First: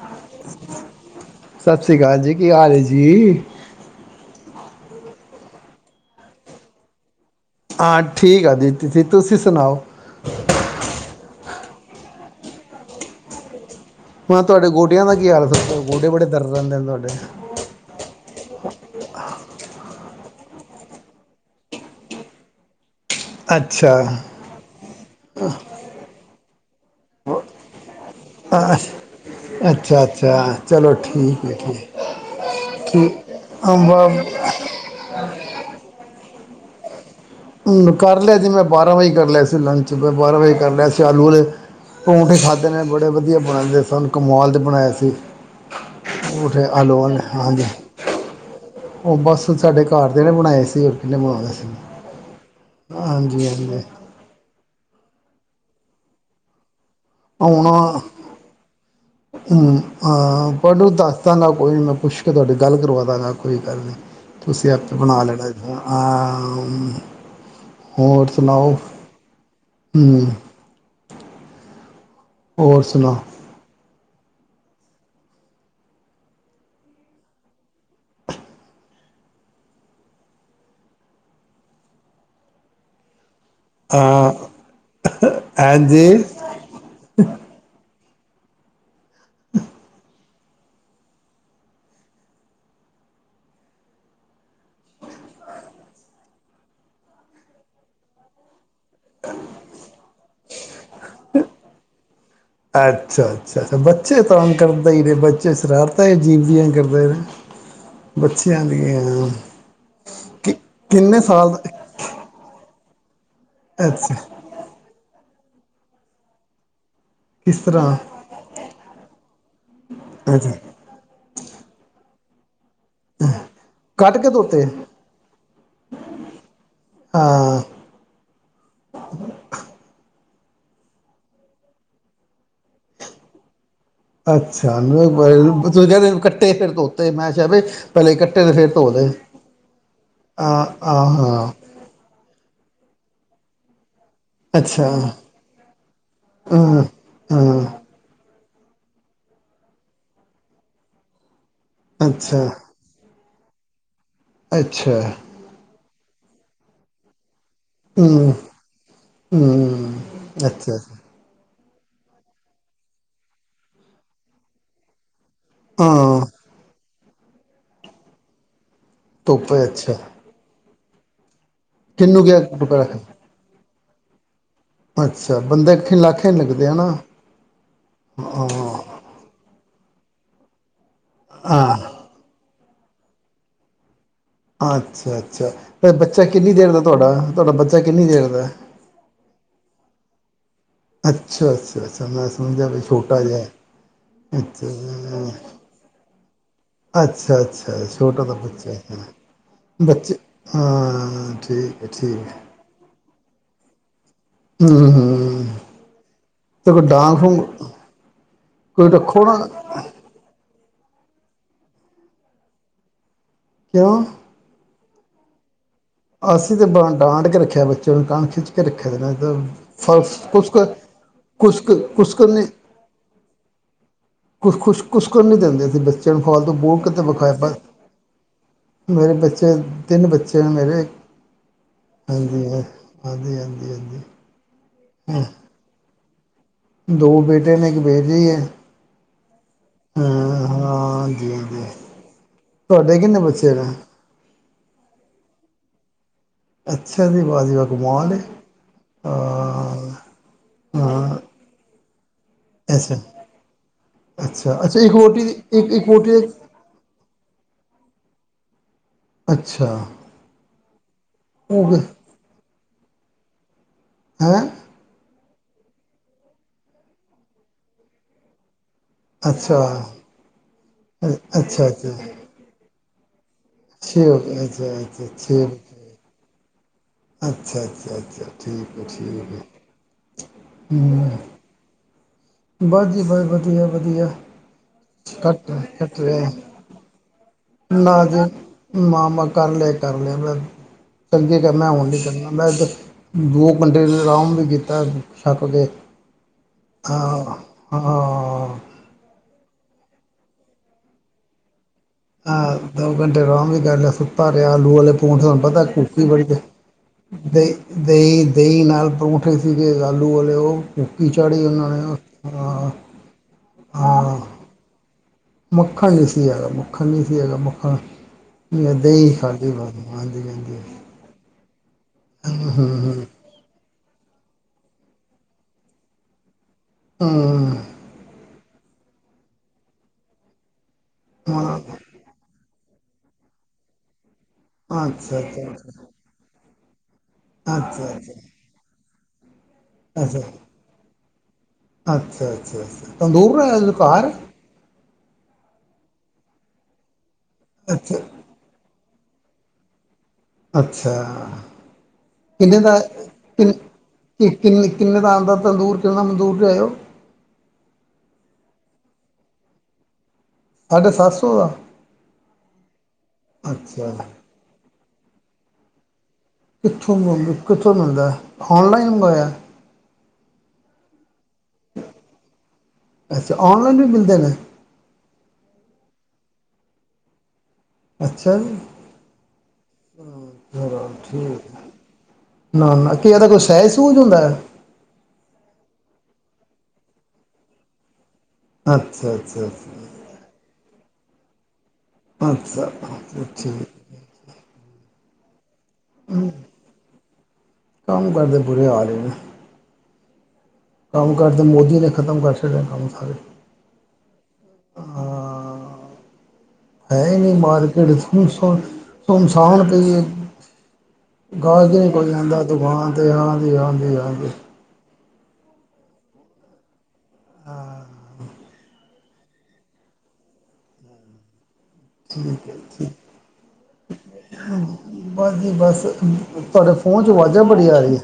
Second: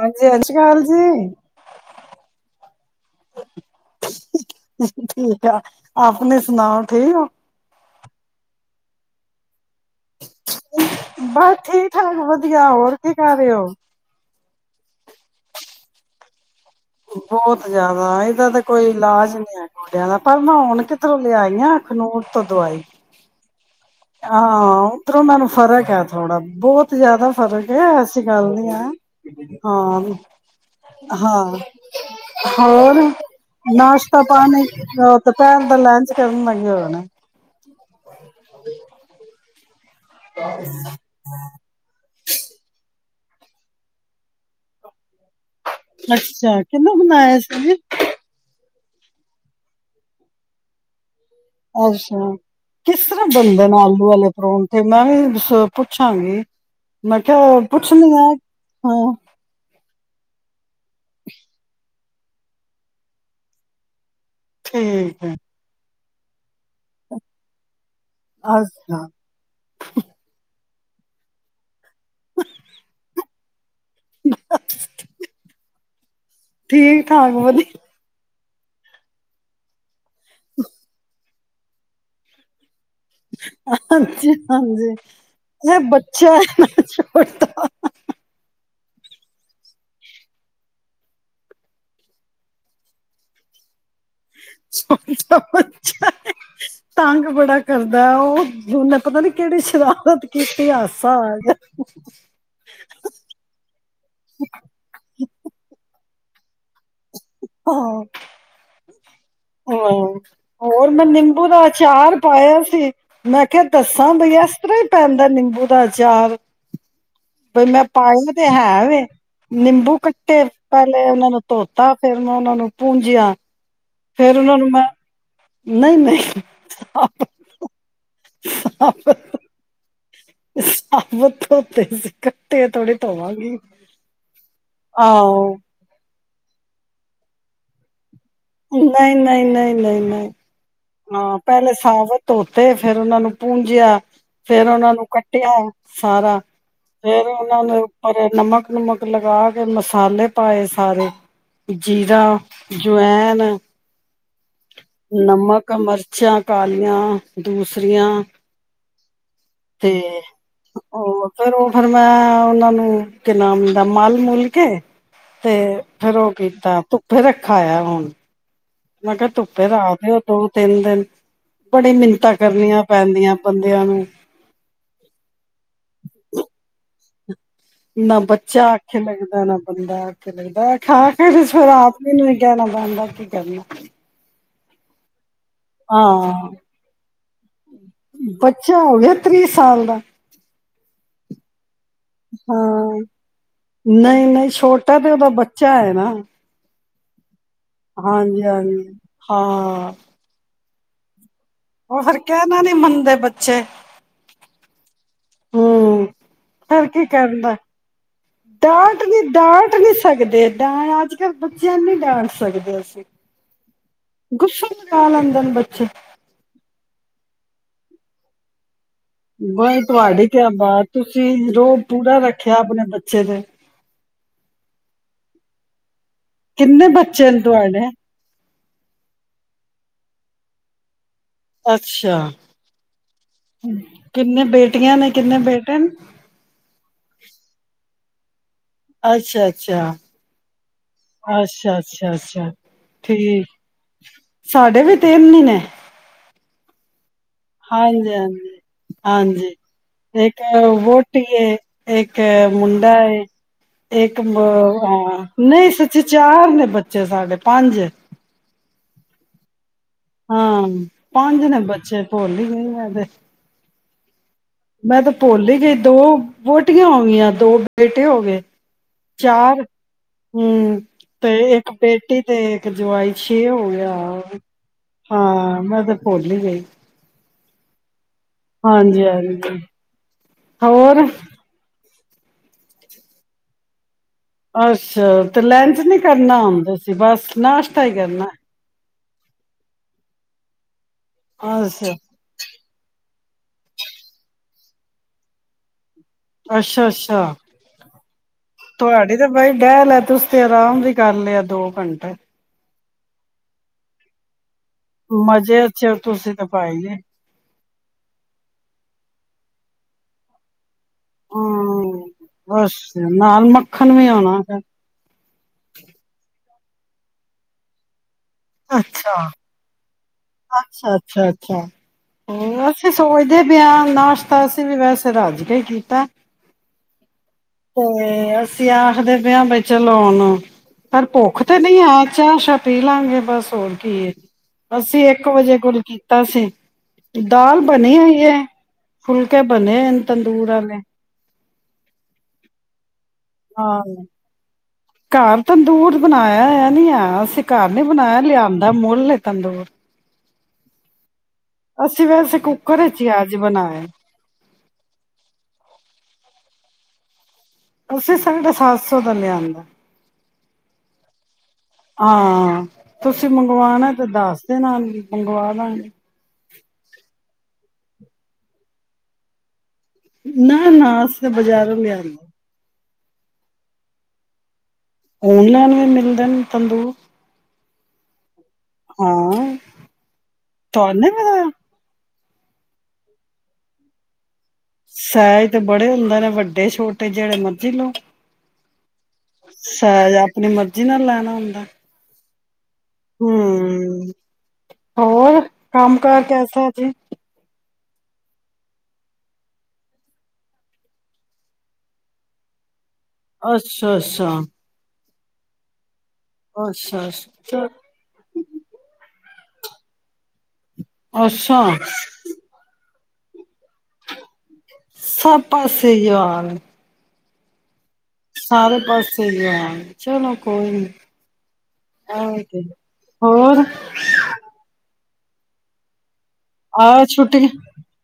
ਹਾਂਜੀ ਸਤਿ ਸ਼੍ਰੀ ਅਕਾਲ ਜੀ ਸਤਿ ਸ਼੍ਰੀ ਅਕਾਲ ਜੀ ਕੀ ਹਾਲ ਐ ਜੀ? ਠੀਕ ਆ, ਆਪਣੇ ਸੁਣਾਓ ਠੀਕ ਔ? ਹਾਂ, ਠੀਕ ਆ ਜੀ ਤੁਸੀਂ ਸੁਣਾਓ? [unintelligible] ਬ ਠੀਕ ਠਾਕ, ਵਧੀਆ ਹੋਰ ਕੀ ਕਰ ਰਹੇਓ। ਮੈਂ ਤੁਆਡੇ ਗੋਡਿਆਂ ਦਾ ਕੀ ਹਾਲ ਫਿਰ [unintelligible] ਗੋਡੇ ਬੜੇ ਦਰ ਬਹੁਤ ਜਿਆਦਾ ਇਦਾ ਤਾਂ ਕੋਈ ਇਲਾਜ ਨਈਂ ਹੈਗਾ। ਕਰਨਾ ਹੁਣ ਕਿੱਧਰੋਂ ਲਿਆਈਆਂ ਖਨੂਰ ਤੋਂ ਦਵਾਈ। ਅੱਛਾ ਹਾਂ ਉਤਰਰੋਂ ਮੈ ਨੂੰ ਫ਼ਰਕ ਆ ਥੋੜਾ। ਬਹੁਤ ਜਿਆਦਾ ਫਰਕ ਐ। ਅੀ ਗੱਲ ਅ- ਨੀਆ, ਹਾਂ ਅੱਛਾ ਅੱਛਾ ਚਲੋ ਠੀਕ ਹੈ ਹਾਂ ਠੀਕ ਹੋਰ। ਠੀਕ ਅਮ, ਬ- ਨਾਸ਼ਤਾ-ਪਾਣੀ, ਦੁਪਹਿਰ ਦਾ ਲੰਚ। ਪੇਲੇ ਵਰਗੀ ਹੋ ਜਾਣਾ ਹਂ ਕਰ ਲਿਆ ਸੀ, ਮੈਂ ਬਾਰਾਂ ਵਜੇ ਕਰ ਲਿਆ ਸੀ। ਲੰ ਅ ਬਾਹਾਂ ਵਜ ਕਰ ਲਿਆ ਸੀ ਆਲੂ ਵਾਲੇ ਪਰੌਂਠੇ ਖਾਧੇ ਨੇ ਬੜੇ ਬੜੇ ਵਧੀਆ ਬਣਾਉਂਦੇ ਸਨ ਕਮਾਲ ਦੇ ਬਣਾਏ ਸੀ। ਅੱਛਾ ਪਰੌਂਠੇ ਕਿਹਨੇ ਆਲੂ ਵਾਲੇ ਬਣਾਏ ਹਾਂਜੀ ਸਨੀ। ਉਹ ਬਸ ਸਾਡੇ ਘਰ ਦੇ ਨੇ ਬਣਾਏ ਸੀ। ਇ ਅੱਛਾ ਕਿਸ ਤਰ੍ਹਾਂ ਹਾਂਜੀ ਬਣਦੇ ਨਾ ਹਾਂਜੀ ਆਲੂ ਵਾਲੇ ਪਰੌਂਠੇ ਮੈਂ ਵੀਂ ਕੁ ਪੁੱਛਾਂਗੀ। ਮੈਂ ਕਿਹਾ ਹੁਣ ਪੁੱਛਣੀ ਆ ਹਾਂ। ਮੈਨੂੰ ਦੱਸ ਦਾਂਗਾ ਕੋਈ ਨੀਂ ਮੈਂ ਪੁਸ਼ ਕ ਤੇ ਤੁਹਾਡੇ ਗੱਲ ਕਰਵਾਦਾਗਾਂ ਕੋਈ ਗੱਲ ਨਈਂ। ਤੁਸੀ ਆਪੇ ਬਣਾ ਠੀਕ ਹੈ, ਲੈਵੁਗੇ। ਹਾਂ। ਹੋਰ, ਸੁਣਾਓ? ਅੱਛਾ। ਹ ਹੋਰ ਸੁਣਾ? ਠੀਕ- ਠਾਕ ਵਧੀ ਹ ਹਾਂਜੀ, ਅਹ, ਹਾਂਜੀ ਇਹ ਹਾਂਜੀ ਬੱਚਾ ਏ ਨਾ, ਛੋਟਾ। ਹ ਛੋਟਾ ਬੱਚਾ ਏ, ਤੰਗ ਬੜਾ ਕਰਦਾ ਏ, ਉਹ। ਉਹਨੇ ਪਤਾ ਨੀ, ਕਿਹੜੀ ਸ਼ਰਾਰਤ। ਕੀਥੇ ਹਾ ਅੱਛਾ-ਅੱਛਾ, ਅੱਾ ਬੱਚੇ ਤਾਂਗ ਕਰਦੇ ਹੀ ਨੇ, ਬੱਚੇ ਸ਼ਰਾਰਤ ਜੀਂਦੀ ਆਂ ਕ ਹਾਂ, ਦੀਆਂ ਹਾਂ, ਕਿ ਹੋਰ ਮੈਂ, ਕਿੰਨੇ ਨਿੰਬੂ ਸਾਲ ਦਾ ਅਚਾਰ ਪਾਇਆ ਸੀ। ਮੈਂ ਕਿਹਾ, ਦੱਸਾਂ ਅੱਛਾ ਬਈ ਏਸ ਤਰ੍ਹਾਂ ਹੀ ਪੈਂਦਾ ਨਿੰ ਬੂ ਦਾ ਅਚਾਰ ਕਿਸ ਬਈ ਮੈਂ ਤਰ੍ਹਾਂ ਪਾਏ ਤੇ, ਹੈ, ਵੇ ਨਿੰਬੂ ਕੱਟੇ, ਅੱਛਾ ਪਹਿਲੇ ਉਹਨਾ ਨੂੰ ਧੋ ਫੇਰ, ਮੈਂ ਉਹਨਾਂ ਨੂੰ ਪੂੰਜਿਆ ਕੱਟ ਕੇ, ਫੇਰ ਉਹਨਾਂ ਧੋਤੇ। ਨੂੰ ਮੈਂ ਨਹੀਂ, ਨਹੀਂ ਹਾਂ ਆਪ-ਆਪ। ਧੋਤੇ ਸੀ, ਕੱਟੇ ਥੋੜੇ ਧੋਵਾਂਗੀ। ਅੱਛਾ। ਆਹੋ ਦੂਜੇ ਨੇ ਫਿਰ ਧੋਤੇ, ਮੈਚਰ ਵੇਚ ਪਹਿਲੇ ਇਕੱੇ ਨਹੀਂ, ਨਹੀਂ, ਨਹੀਂ, ਨਹੀਂ, ਨਹੀਂ। ਹਾਂ, ਪਹਿਲੇ ਸਾਬਤ ਧੋ ਤੇ ਫੇਰ, ਉਹਨਾ ਨੂੰ ਪੂੰਜਿਆ। ਫੇਰ ਅੱਛਾ ਉਹਨਾਂ ਨੂੰ ਕੱਟਿਆ, ਸਾਰਾ ਹਾਂ ਫੇਰ, ਉਹਨਾਂ ਦੇ ਹਾਂ ਉੱਪਰ ਨਮਕ, ਨੁਮਕ ਲਗਾ ਕੇ, ਮਸਾਲੇ ਪਾਏ ਸਾਰੇ। ਜੀਰਾ, ਅੱਛਾ ਜਵੈਨ। ਨਾ ਅੱਛਾ। ਕ, ਮਰਚਾਂ ਕਾਲੀਆਂ। ਦੂਸਰੀਆਂ ਹੂੰ ਹੂੰ ਤੇ, ਅੱਛਾ ਅੱਛਾ ਹੋਰ ਫੇਰ ਉਹ ਫਿਰ ਮੈਂ ਉਹਨਾਂ ਨੂੰ ਕੀ ਨਾਮ ਦਾ ਮਲ ਮੂਲ ਕੇ ਤੇ ਫੇਰ ਹਾਂ ਉਹ ਕੀਤਾ ਫਿਰ ਰੱਖਾ ਆ ਹੁਣ ਮੈਂ ਕਿਹਾ ਧੁੱਪ ਹੈ ਧੁੱਪੇ ਅੱਛਾ ਰੱਖਦੇ ਤੋਂ ਤਿੰਨ ਦਿਨ ਬੜੀ ਕਿਹਨੂੰ ਮਿੰਨਤਾਂ ਗਿਆ ਕਰਨੀਆਂ ਪੈਂਦੀਆਂ ਬੱਚਿਆਂ ਨੂੰ [unintelligible] ਅੱਛਾ ਬੰਦਾ ਖਿਲਾਖੇ ਲੱਗਦੇ ਆ ਨਾ ਨਾ ਬੱਚਾ ਆਖੇ ਲੱਗਦਾ ਨਾ ਬੰਦਾ ਆਖੇ ਲੱਗਦਾ ਖਾ ਕੇ ਤੇ ਹਾਂ ੜਾ ਆਪਣੇ ਨੂੰ ਕਹਿਣਾ [unintelligible] ਬਣਦਾ ਕੀ ਕਰਨਾ [unintelligible] ਅੱਛਾ ਆ ਬੱਚਾ ਹਾਂ ਕਿੰਨੀ ਦੇਰ ਦਾ ਤੁਹਾਡਾ ਤੁਹਾਡਾ ਬੱਚਾ ਕਿੰਨੀ ਦੇਰ ਦਾ ਬੱਚਾ ਹੋ ਗਿਆ ਤੀਹ ਸਾਲ ਦਾ ਅੱਛਾ ਅੱਛਾ ਅੱਛਾ ਮੈਂ ਸਮਝਿਆ ਵੀ ਹਾਂ ਛੋਟਾ ਜਿਹਾ ਨਹੀਂ ਨਹੀਂ ਛੋਟਾ ਤੇ ਉਹਦਾ ਬੱਚਾ ਹੈ ਨਾ ਅੱਛਾ ਅੱਛਾ ਹਾਂਜੀ, ਹਾਂਜੀ ਹਾਂ ਹਾਂ ਓ ਫਿਰ ਕਹਿਣਾ ਨੀ ਮੰਨਦੇ ਬੱਚੇ ਹੁੰ ਤੇ ਫਿਰ ਕੋਈ ਕੀ ਡਾਂਗ ਡੂੰਗ ਕਰਨਾ ਕੋਈ ਡਾਂਟ ਰੱਖੋ ਨਹੀ ਨਾ ਡਾਂਟ ਨਹੀ ਸਕਦੇ ਅੱਜ ਕੱਲ੍ਹ ਬੱਚਿਆਂ ਨੂੰ ਨਹੀਂ ਡਾਂਟ ਸਕਦੇ ਅਸੀਂ ਕਿਉਂ ਗੁੱਸਾ ਲਾ ਲੈਦੇਂ ਨੇ ਬੱਚੇ ਅਸੀਂ ਤੇ ਡਾਂਟ ਕੇ ਰੱਖਿਆ ਬੱਚੇ ਨੂੰ ਕਣ ਖਿੱਚ ਕੇ ਰੱਖਿਆ ਨਾ ਤਾਂ ਬਾਈ ਫਰਸ ਤੁਹਾਡੀ ਕਿਆ ਕੁਛ ਕੁ ਬਾਤ ਤੁਸੀਂ ਕੁਛ ਕੁ ਰੋਂਬ ਕੁਛ ਪੂਰਾ ਕੁ ਨਹੀਂ ਰੱਖਿਆ ਆਪਣੇ ਬੱਚੇ ਤੇ ਬੱਸ [unintelligible] ਚਨਫਾਲ ਤੋਂ ਬੋ ਕਿੰਨੇ ਕਿ ਅਤੇ ਬੱਚੇ ਨੇ ਬਖਾਇਬਾ ਤੁਹਾਡੇ [unintelligible] ਮੇਰੇ ਬੱਚੇ ਤਿੰਨ ਬੱਚੇ ਨੇ ਮੇਰੇ ਅੱਛਾ ਹਾਂਜੀ ਹਾਂ- ਹਾਂਜੀ ਹਾਂਜੀ ਹਾਂਜੀ ਕਿੰਨੇ ਬੇਟੇ ਕਿੰਨੀਆ ਬੇਟੀਆਂ ਨੇ ਕਿੰਨੇ ਬੇਟੇ ਨੇ ਦੋ ਬੇਟੇ ਨੇ ਇੱਕ ਬੇਟੀ ਹੈ ਹੁੰ ਅੱਛਾ, ਅੱਛਾ, ਹਾਂਜੀ ਹਾਂਜੀ ਅੱਛਾ, ਅੱਛਾ, ਅੱਛਾ ਤੁਹਾਡੇ ਕਿੰਨੇ ਠੀਕ ਬੱਚੇ ਨੇ ਸਾਡੇ ਵੀ ਤਿੰਨ ਨੀ ਨੇ। ਅੱਛ ਹਾਂਜੀ- ਹਾਂਜੀ-ਹਾਂਜੀ, ਹਾਂ ਇੱਕ ਹਾਂ ਵਹੁਟੀ, ਇੱਕ ਮੁੰਡਾ, ਅੱਛਾ ਇੱਕ ਅੱਛਾ ਅੱਛਾ ਇੱਕ ਵੋਟੀ ਦੀ ਨਹੀਂ ਇੱਕ ਇੱਕ ਸੱਚ ਵੋਟੀ ਦੇ ਚਾਰ ਨੇ ਬੱਚੇ ਸਾਡੇ, ਪੰਜ। ਅੱਛਾ। ਹਾਂ, ਪੰਜ ਨੇ ਉਹ ਬੱਚੇ, ਭੁੱਲੀ ਗਈ ਆ, ਤੇ। ਹੈਂ? ਮੈਂ, ਤਾਂ ਭੁੱਲ ਹੀ ਗਈ, ਦੋ ਵਹੁਟੀਆਂ ਹੋ ਗਈਆਂ, ਦੋ ਬੇਟੇ ਹੋ ਗਏ। ਅੱਛਾ ਚਾਰ, ਹਮ ਤੇ, ਅੱਛਾ ਅੱਛਾ ਇੱਕ ਬੇਟੀ ਤੇ, ਇੱਕ ਜਵਾਈ। ਛੇ, ਹੋ ਗਿਆ, ਛੇ ਹੋ ਗਏ ਅੱਛਾ ਅੱਛਾ ਛੇ ਹਾਂ ਮੈਂ ਤੇ ਭੁੱਲ ਹੀ ਗਈ। ਅੱਛਾ। ਅੱਛਾ। ਅੱਛਾ। ਠੀਕ ਹੈ ਹਾਂਜੀ, ਠੀਕ ਹੈ ਹਜੀ, ਹੋਰ। ਹੂੰ ਬਸ ਜੀ, ਬਸ ਵਧੀਆ- ਵਧੀਆ। ਅੱਛਾ। ਤੇ ਕੱਟ ਲੰਚ ਨੀ ਕੱਟ ਰਿਹਾ ਕਰਨਾ ਆਉਂਦਾ ਸੀ, ਬਸ। ਨਾਸ਼ਤਾ ਹੀ ਨਾ, ਜੇ, ਕਰਨਾ ਮਾਮ ਾਂ ਕਰ ਲਿਆ, ਕਰ ਲਿਆ ਮ ਚੰਗੇ ਕਿ, ਮੈਂ ਹੁਣ ਅੱਛਾ ਨਹੀਂ ਕਰਗਾ ਮੈਂ ਦੋ, ਘੰਟੇ ਆਰਾਮ ਵੀ ਕੀਤਾ, ਛੱਕ ਕੇ। ਅੱਛਾ-ਅੱਛਾ, ਆਹ ਹਾਂ ਤੁਹਾਡੀ ਤੇ ਬਾਈ, ਕਹਿ ਲੈ ਤੁਸੀ ਤੇ, ਆਰਾਮ ਵੀ ਕਰ ਲਿਆ, ਦੋ ਪੰ ਆਹ ਦੋ, ਘੰਟੇ ਅਰਾਮ ਵੀ ਕਰ ਲਿਆ, ਸੁੱਤਾ ਰਿਹਾ। ਉਡੂ ਵਾਲੇ ਪੌਂ ਤੁਹਾਨੂੰ ਮਜ਼ੇ ਪਤਾ ਚ ਹੋ ਕੁੂਫੀ ਬੜੀ ਤੁਸੀਂ ਹੈ, ਤਾਂ ਪਾਈ ਜੇ ਅਤੇ ਦਹੀਂ- ਦਹੀ ਨਾਲ, ਪਰੌਂਠੇ ਸੀਗੇ ਆਲੂ ਵਾਲੇ। ਉਹ- ਕੋੱਕੀ ਚਾੜ੍ਹੀ ਉਹਨਾਂ ਹਮ ਨੇ, ਹ, ਬਸ ਨਾਲ ਮੱਖਣ ਵੀ ਹਾਂ ਹੋਣਾ ਫਿਰ ਮੱਖੰਣੀ ਸੀ ਹੈਗਾ, ਮੱਖਣ। ਮੈਂ ਦਹੀਂ ਅੱਛਾ ਖਾਂਦੀ ਬ ਅੱਛਾ, ਅੱਛਾ, ਅੱਛਾ। ਹੂੰ ਹਮ, ਅਸੀਂ ਹੂੰ ਸੋਚਦੇ ਪਿਆਂ ਨਾਸ਼ਤਾ ਅਸੀਂ ਵੀ, ਵੈਸੇ ਰੱਜ ਕੇ ਹੀ ਕੀਤਾ। ਹੂੰ ਤੇ ਅ ਸੀ, ਆਖਦੇ ਪਿਆ ਬਈ ਚਲੋ, ਉਣ ਪਰ ਭੁੱਖ ਤੇ ਹਾਂ ਨਹੀਂ ਆ, ਚਾਹ ਸ਼ ਪੀ ਲਾਂਗੇ ਬਸ ਹੋਰ ਕੀ ਅਸੀਂ ਇੱਕ ਅੱਛਾ ਇੱਕ ਵਜੇ ਕੁਲ ਕੀਤਾ ਸੀ ਅੱਛਾ ਅੱਛਾ ਦਾਲ ਬਣੀ ਅੱਛਾ ਆਈ ਹੈ ਫੁਲ ਅੱਛਾ ਬਣੇਨ ਅੱਛਾ ਤੰਦੂਰ ਵਾਲੇ ਅੱਛਾ ਅੱਛਾ ਅੱਛਾ ਤੰਦੂਰ ਹੈ ਹਾਂ ਘਰ ਘਰ ਤੰਦੂਰ ਬਣਾਇਆ ਹੋਇਆ ਨਹੀ ਏ ਕਾਰ ਨੇ ਅੱਛਾ ਬਣਾਇਆ ਲਿਆਂਦਾ ਮੂੰਹ ਚੱਲੇ ਤੰਦੂੂਰ ਅੱਛਾ ਵੈਸੇ ਕਿੰਨੇ ਦਾ ਕੁੱਕਰ ਵਿੱਚ ਹੀ ਅੱਜ ਕਿਨ ਬਣਾਇਆ ਕਿੰਨੇ ਕਿੰਨੇ ਦਾ ਆਉਂਦਾ ਤੰਦੂਰ ਕਿੰਨੇਨਾ ਮੰਦੂਰ ਚ ਆਇਓ ਅਸੀਂ ਸਾਡਾ ਸਤ ਸੌ ਦਾ ਲਿਆਂਦਾ ਸਾਢੇ ਸੱਤ ਸੌ ਦਾ ਹਾਂ ਤੁਸੀਂ ਅੱਛਾ ਮੰਗਵਾਣਾ ਤੇ ਦੱਸ ਦੇ ਨਾਲ ਮੰਗਵਾ ਲਣ ਕਿੱਥੋਂ ਕਿੱਥੋਂ ਮਿਲਦਾ ਔਨਲਾਈਨ ਮੰਗਵਾਇਆ ਨਾ ਨਾ ਅਸੀ ਤਾਂ ਬਾਜ਼ਾਰੋਂ ਲਿਆ ਰ ਆ ਅੱਛਾ ਔਨਲਾਈਨ ਵੀ ਮਿਲਦੇ ਨੇ ਔਨਲਾਈਨ ਵੀ ਮਿਲਦੇ ਨੇ ਤੰਦੂ ਅੱਛਾ ਜੀ ਹਾਂ ਤ ਨ ਪਤਾ ਠੀਕ ਨਾ ਨਾ ਕੀ ਇਹਦਾ ਕੋਈ ਸਹਿਜ ਸੂਝ ਹੁੰਦਾ ਹੈ ਸਹਿਜ ਤੇ ਬੜੇ ਹੁੰਦੇ ਨੇ ਵੱਡੇ ਛੋਟੇ ਜਿਹੜੇ ਮਰਜੀ ਲਓ ਅੱਛਾ ਅੱਛਾ ਸ ਆਪਣੀ ਮਰਜੀ ਨਾਲ ਲੈਣਾ ਪਣਾ ਹੁੰਦਾ ਪੰਜ ਸ ਠੀਕ ਹੂੰ ਹੋਰ ਕੰਮ ਕਾਰ ਕੈਸਾ ਜੇ ਕੰਮ ਕਰਦੇ ਬੁਰੇ ਹਾਲ ਹੀ ਨੇ ਕੰਮ ਕਰਦੇ ਮੋਦੀ ਨੇ ਖ਼ਤਮ ਕਰ ਛਡਿਆ ਕੰਮ ਸਾਰੇ ਅੱਛਾ ਅੱਛਾ ਹਾਂ ਹੈ ਅੱਛਾ ਹੀ ਨਹੀਂ ਅੱਛਾ ਮਾਰਕੀਟਥ ਸੋ ਤ ਇਨਸਾਨ ਪ ਜ ਅੱਛਾ ਗਜਰੇ ਕੋਈ ਆਦਾ ਦੁਕਾਨ ਹਾਂ ਹਾਂਜੀ ਹਾਂਜੀ ਹਾਂਜੀ। ਸਭ ਪਾਸੇ ਹੀ ਆ ਹਾਲ। ਹਾਂ। ਸਾਰੇ ਪਾਸੇ ਸਹੀ ਆ ਚਲੋ ਕੋਈ ਨਹੀਂ। ਠੀਕ ਹੈ ਆਹ ਠੀਕ [unintelligible] ਹੋਰ। ਬਸ ਜੀ ਬਸ। ਤੁਹਾਡੇ ਆਓ ਫੋਨ ਚ ਆਵਾਜ਼ਾਂ ਛੁੱਟੀ ਬੜੀ ਆ ਰਹੀ ਆ।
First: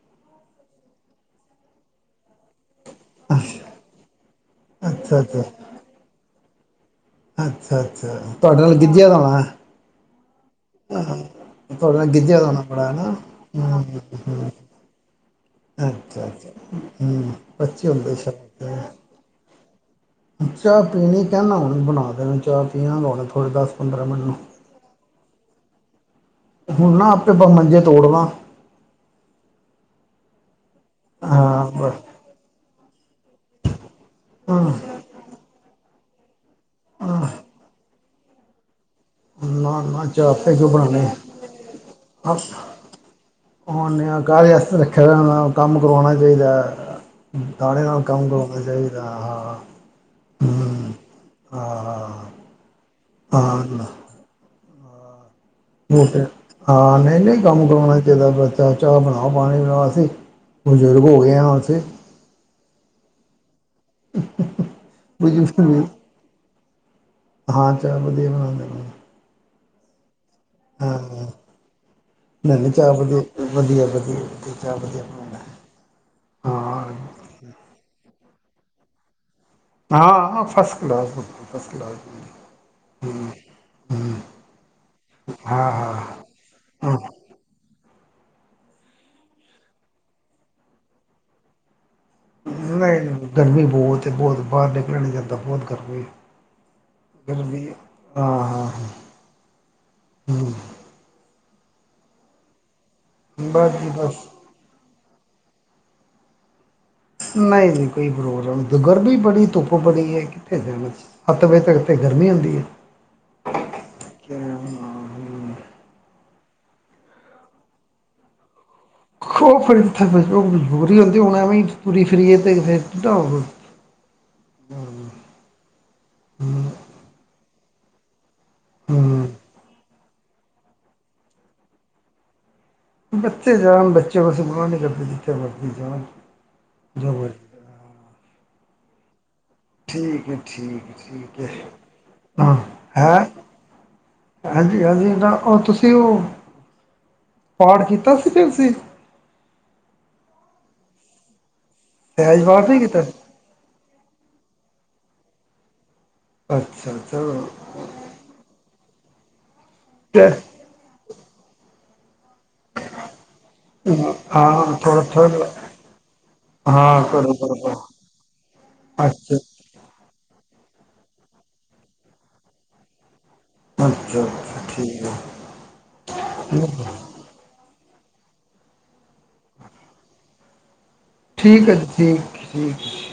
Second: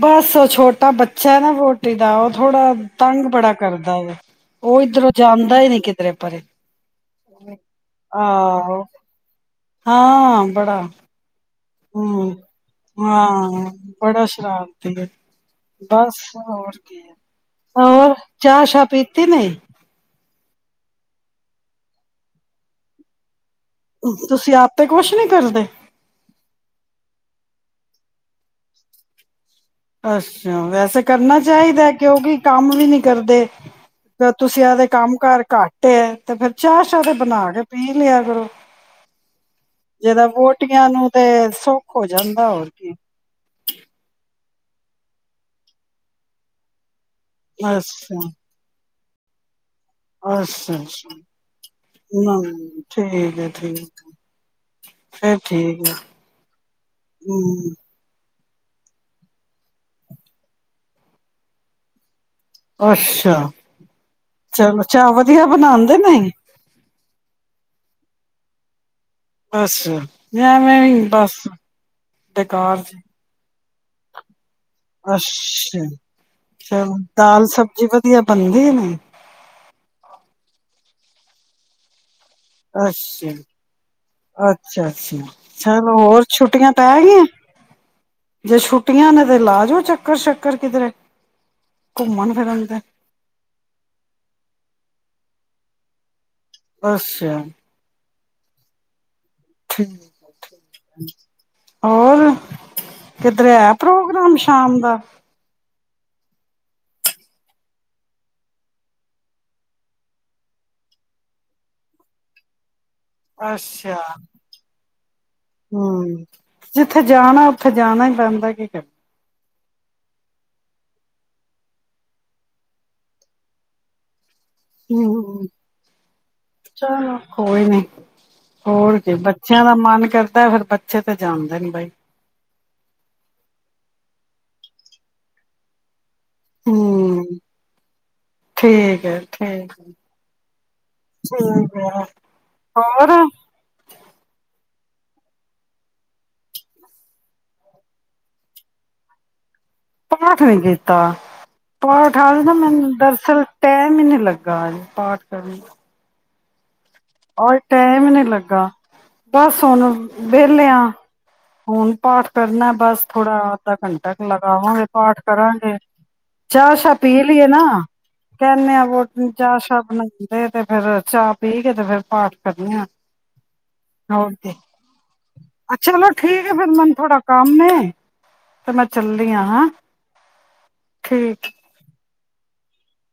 ਬਸ ਉਹ ਛੋਟਾ ਬੱਚਾ ਨਾ ਵਹੁਟੀ ਦਾ ਉਹ ਥੋੜਾ ਤੰਗ ਬੜਾ ਕਰਦਾ ਵਾ। ਉਹ ਇੱਧਰੋਂ ਅੱਛਾ ਜਾਂਦਾ ਹੀ ਨਹੀਂ ਕਿਧਰੇ ਪਰੇ। ਅੱਛਾ-ਅੱਛਾ ਤੁਹਾਡੇ ਨਾਲ ਆਹੋ ਗਿੱਝਿਆ ਦਾ ਹੋਣਾ ਐ। ਹਾਂ ਬੜਾ ਹੂੰ ਦਾ ਹੋਣਾ ਬੜਾ ਹੈ ਨਾ ਹਾਂ ਹੂੰ ਬੜਾ ਹੂੰ ਸ਼ਰਾਰਤੀ ਆ। ਬਸ ਅੱਛਾ ਅੱਛਾ ਹੋਰ ਕੀ ਹੂੰ ਬੱਚੇ ਹੋਰ ਹੁੰਦੇ ਸ਼ਾਇਦ ਚਾਹ ਸ਼ਾਹ ਪੀਤੀ ਨਹੀਂ। ਚਾਹ ਪੀਣੀ ਕਹਿੰਦਾ ਹੁਣੇ ਬਣਾ ਦੇਣ, ਚਾਹ ਪੀਆਂਗਾ। ਤੁਸੀਂ ਆਪ ਤੇ ਕੁਛ ਨਹੀਂ ਕਰਦੇ? ਹੁਣ ਨਾ ਆਪੇ ਬਸ ਮੰਜੇ ਤੋੜਦਾ। ਅੱਛਾ ਵੈਸੇ ਕਰਨਾ ਹਾਂ ਚਾਹੀਦਾ ਬਸ ਕਿਉਂਕਿ ਕੰਮ ਵੀ ਨਹੀਂ ਕਰਦੇ ਹਾਂ ਤੁਸੀਂ ਆਦੇ ਕੰਮ ਕਾਰ ਘੱਟ ਤੇ ਫਿਰ ਚਾਹ ਸ਼ਾਹ ਤੇ ਹਾਂ ਬਣਾ ਕੇ ਪੀ ਲਿਆ ਕਰੋ। ਨਾ ਨਾ ਜਿਹਦਾ ਚਾਹ ਆਪੇ ਕਿਉਂ ਵਹੁਟੀਆਂ ਬਣਾਉਣੇ ਨੂੰ ਤੇ ਸੁਖ ਹੋ ਜਾਂਦਾ ਹੋਰ ਕੀ। ਹੁਣ ਕਾਹਦੇ ਵਾਸਤੇ ਰੱਖਿਆ ਹੋਣਾ ਕੰਮ ਕਰਵਾਉਣਾ ਚਾਹੀਦਾ। [unintelligible] ਨਾਲ ਅੱਛਾ ਕੰਮ ਕਰਾਉਣਾ ਚਾਹੀਦਾ ਆ ਹਾਂ। ਅੱਛਾ ਹੂੰ ਅੱਛਾ ਹਾਂ ਨਾ। ਠੀਕ ਹੈ ਠੀਕ। ਫ ਹੋਰ ਫਿਰ ਹਾਂ ਨਹੀਂ ਨਹੀਂ ਕੰਮ ਹਮ ਕਰਾਉਣਾ ਚਾਹੀਦਾ ਬ ਚਾਹ ਚਾਹ ਬਣਾਓ ਪਾਣੀ ਬਣਾ ਅਸੀਂ ਬਜ਼ੁਰਗ ਹੋ ਗਏ ਆਂ ਉਥੇ। ਅੱਛਾ। ਚਲੋ ਚਾਹ ਵਧੀਆ ਬਜ਼ੁਰਗ ਵੀ ਬਣਾਉਦੇ ਨੇ? ਹਾਂ ਚਾਹ ਵਧੀਆ ਬਣਾਉਂਦੇ ਨੇ। ਅੱਛਾ। ਮੈਂ ਹਾਂ ਵੇਂਵੀ ਬਸ, ਬੇਕਾਰ ਚ ਵਧੀਆ-ਵਧੀਆ। ਅੱਛਾ ਹਾਂ ਚਲੋ ਦਾਲ ਸਬਜ਼ੀ ਬ ਕਿ ਗੱਲ ਬਣਦੀ ਨਹੀਂ? ਹਾਂ ਫਸਟ ਕਲਾਸ ਬਿਲਕੁਲ, ਫਸਟ ਕਲਾਸ ਬਈ। ਅੱਛਾ, ਅੱਛਾ-ਅੱਛਾ, ਹਾਂ ਚਲੋ ਹਾਂ ਹੋਰ ਛੁੱਟੀਆਂ ਹਾਂ ਪੈ ਗੀਆਂ? ਜੇ ਛੁੱਟੀਆਂ ਨੇ ਤੇ ਲਾਜਓ ਚੱਕਰ ਸ਼ੱਕਰ ਕਿਧਰੇ। ਘੁੰਮਣ ਫਿਰਨ ਤੇ ਨਹੀਂ, ਗਰਮੀ ਬਹੁਤ ਏ, ਬਹੁਤ ਬਾਹਰ ਨਿਕਲਿਆ ਨੀ ਜਾਂਦਾ। ਤਾਂ ਬਹੁਤ ਗਰਮੀ ਏ। ਅੱਛਾ। ਹਾਂ-ਹਾਂ-ਹਾਂ। ਠੀਕ-ਠੀਕ। ਹੋਰ? ਕਿਧਰੇ ਹੈ ਬਸ ਜੀ ਬਸ ਪ੍ਰੋਗਰਾਮ ਸ਼ਾਮ ਦਾ? ਨਹੀਂ ਜੀ, ਕੋਈ ਪ੍ਰੋਗਰਾਮ ਨਹੀਂ, ਦੁਗਰਮੀ ਬੜੀ, ਧੁੱਪ ਬਣੀ ਹੈ ਕਿੱਥੇ ਜਾਣਾ ਅਸੀਂ? ਸੱਤ ਵਜੇ ਤੱਕ ਤੇ ਗਰਮੀ ਹੁੰਦੀ ਹੈ। ਅੱਛਾ, ਹਮ। ਜਿੱਥੇ ਜਾਣਾ ਉੱਥੇ ਜਾਣਾ ਹੀ ਪੈਂਦਾ ਏ, ਕੀ ਕਰੀਏ? ਖੋ ਫਿਰ ਉੱਥੇ ਉਹ ਮਜ਼ਬੂਰੀ ਹੁੰਦੀ, ਹੁਣ ਐਵੇਂ ਹੀ ਤੂਰੀ ਫਿਰੀਏ ਤੇ ਫਿਰ ਕਿੱਦਾਂ ਹਮ, ਹੂੰ ਚਲੋ ਕੋਈ ਨੀ। [inaudible] ਹੋਰ ਕੇ, ਹੂੰ ਬੱਚਿਆਂ ਦਾ ਮਨ ਕਰਦਾ ਏ ਫਿਰ ਬੱਚੇ ਤੇ ਜਾਣਦੇ ਨੇ ਬਾਈ। ਬੱਚੇ ਜਾਣ ਬੱਚੇਆ ਨੂੰ ਅਸੀਂ ਮਨਾ ਨਹੀਂ ਕਰਦੇ, ਜਿੱਥੇ ਮਰਜੀ ਜਾਣ। ਜੋ ਹਮ, ਮਰਜ਼ੀ ਠੀਕ। ਹੈ। ਠੀਕ ਠੀਕ ਹੈ, ਠੀਕ-ਠੀਕ ਹੈ ਹਾਂ ਹੋਰ ਹੈਂ, ਹੈਂ? ਕੋਈ ਗੱਲ ਨੀ ਏਦਾਂ, ਉਹ ਤੁਸੀਂ ਉਹ ਪਾਠ ਕੀਤਾ ਸੀ ਫਿ ਤੁਸੀਂ? ਪਾਠ ਨੀ ਕੀਤਾ। ਪਾਠ ਸਹਿਜ ਆਸਤੇ ਪਾਠ ਨਹੀਂ ਮੈਨੂੰ ਕੀਤਾ ਦਰਅਸਲ ਟੈਮ ਹੀ ਨੀ ਲੱਗ ਗਏ ਪਾਠ ਕਰਨ ਅੱਛ ਔਰ ਟੈਮ ਹੀ ਨੀ ਲੱਗਾ। ਬੱਸ ਹੁਣ ਤੇ ਵੇਹਲੇ ਹਾਂ। ਹੁਣ ਪਾਠ ਕਰਨਾ ਬਸ ਥੋੜਾ ਅੱਧਾ ਘੰਟਾ ਹਾਂ ਲਗਾਵਾਂਗੇ ਥੋੜਾ ਪਾਠ ਥੋੜਾ ਕਰਾਂਗੇ ਚਾਹ ਸ਼ਾਹ ਹਾਂ ਪੀ ਕਰੋ ਲਈਏ ਕਰੋ ਨਾ ਕਰੋ ਕਹਿੰਨੇ ਆ ਵੌਹਟੀ ਨੂੰ ਅੱਛਾ ਚਾਹ ਸ਼ਾਹ ਬਣਾਈ ਤੇ ਫੇਰ ਚਾਹ ਪੀ ਕੇ ਤੇ ਫਿਰ ਪਾਠ ਕਰਨੀ ਆ ਅੱਛਾ ਹੋ ਅੱਛਾ ਠੀਕ ਅੱਛਾ ਚਲੋ ਠੀਕ ਹੈ ਫਿਰ ਮੈਨੂੰ ਥੋੜਾ ਕੰਮ ਏ ਤੇ ਮੈਂ ਚੱਲਦੀ ਆ ਹੈਂ ਠੀਕ ਹੈ ਜੀ ਠੀਕ [unintelligible]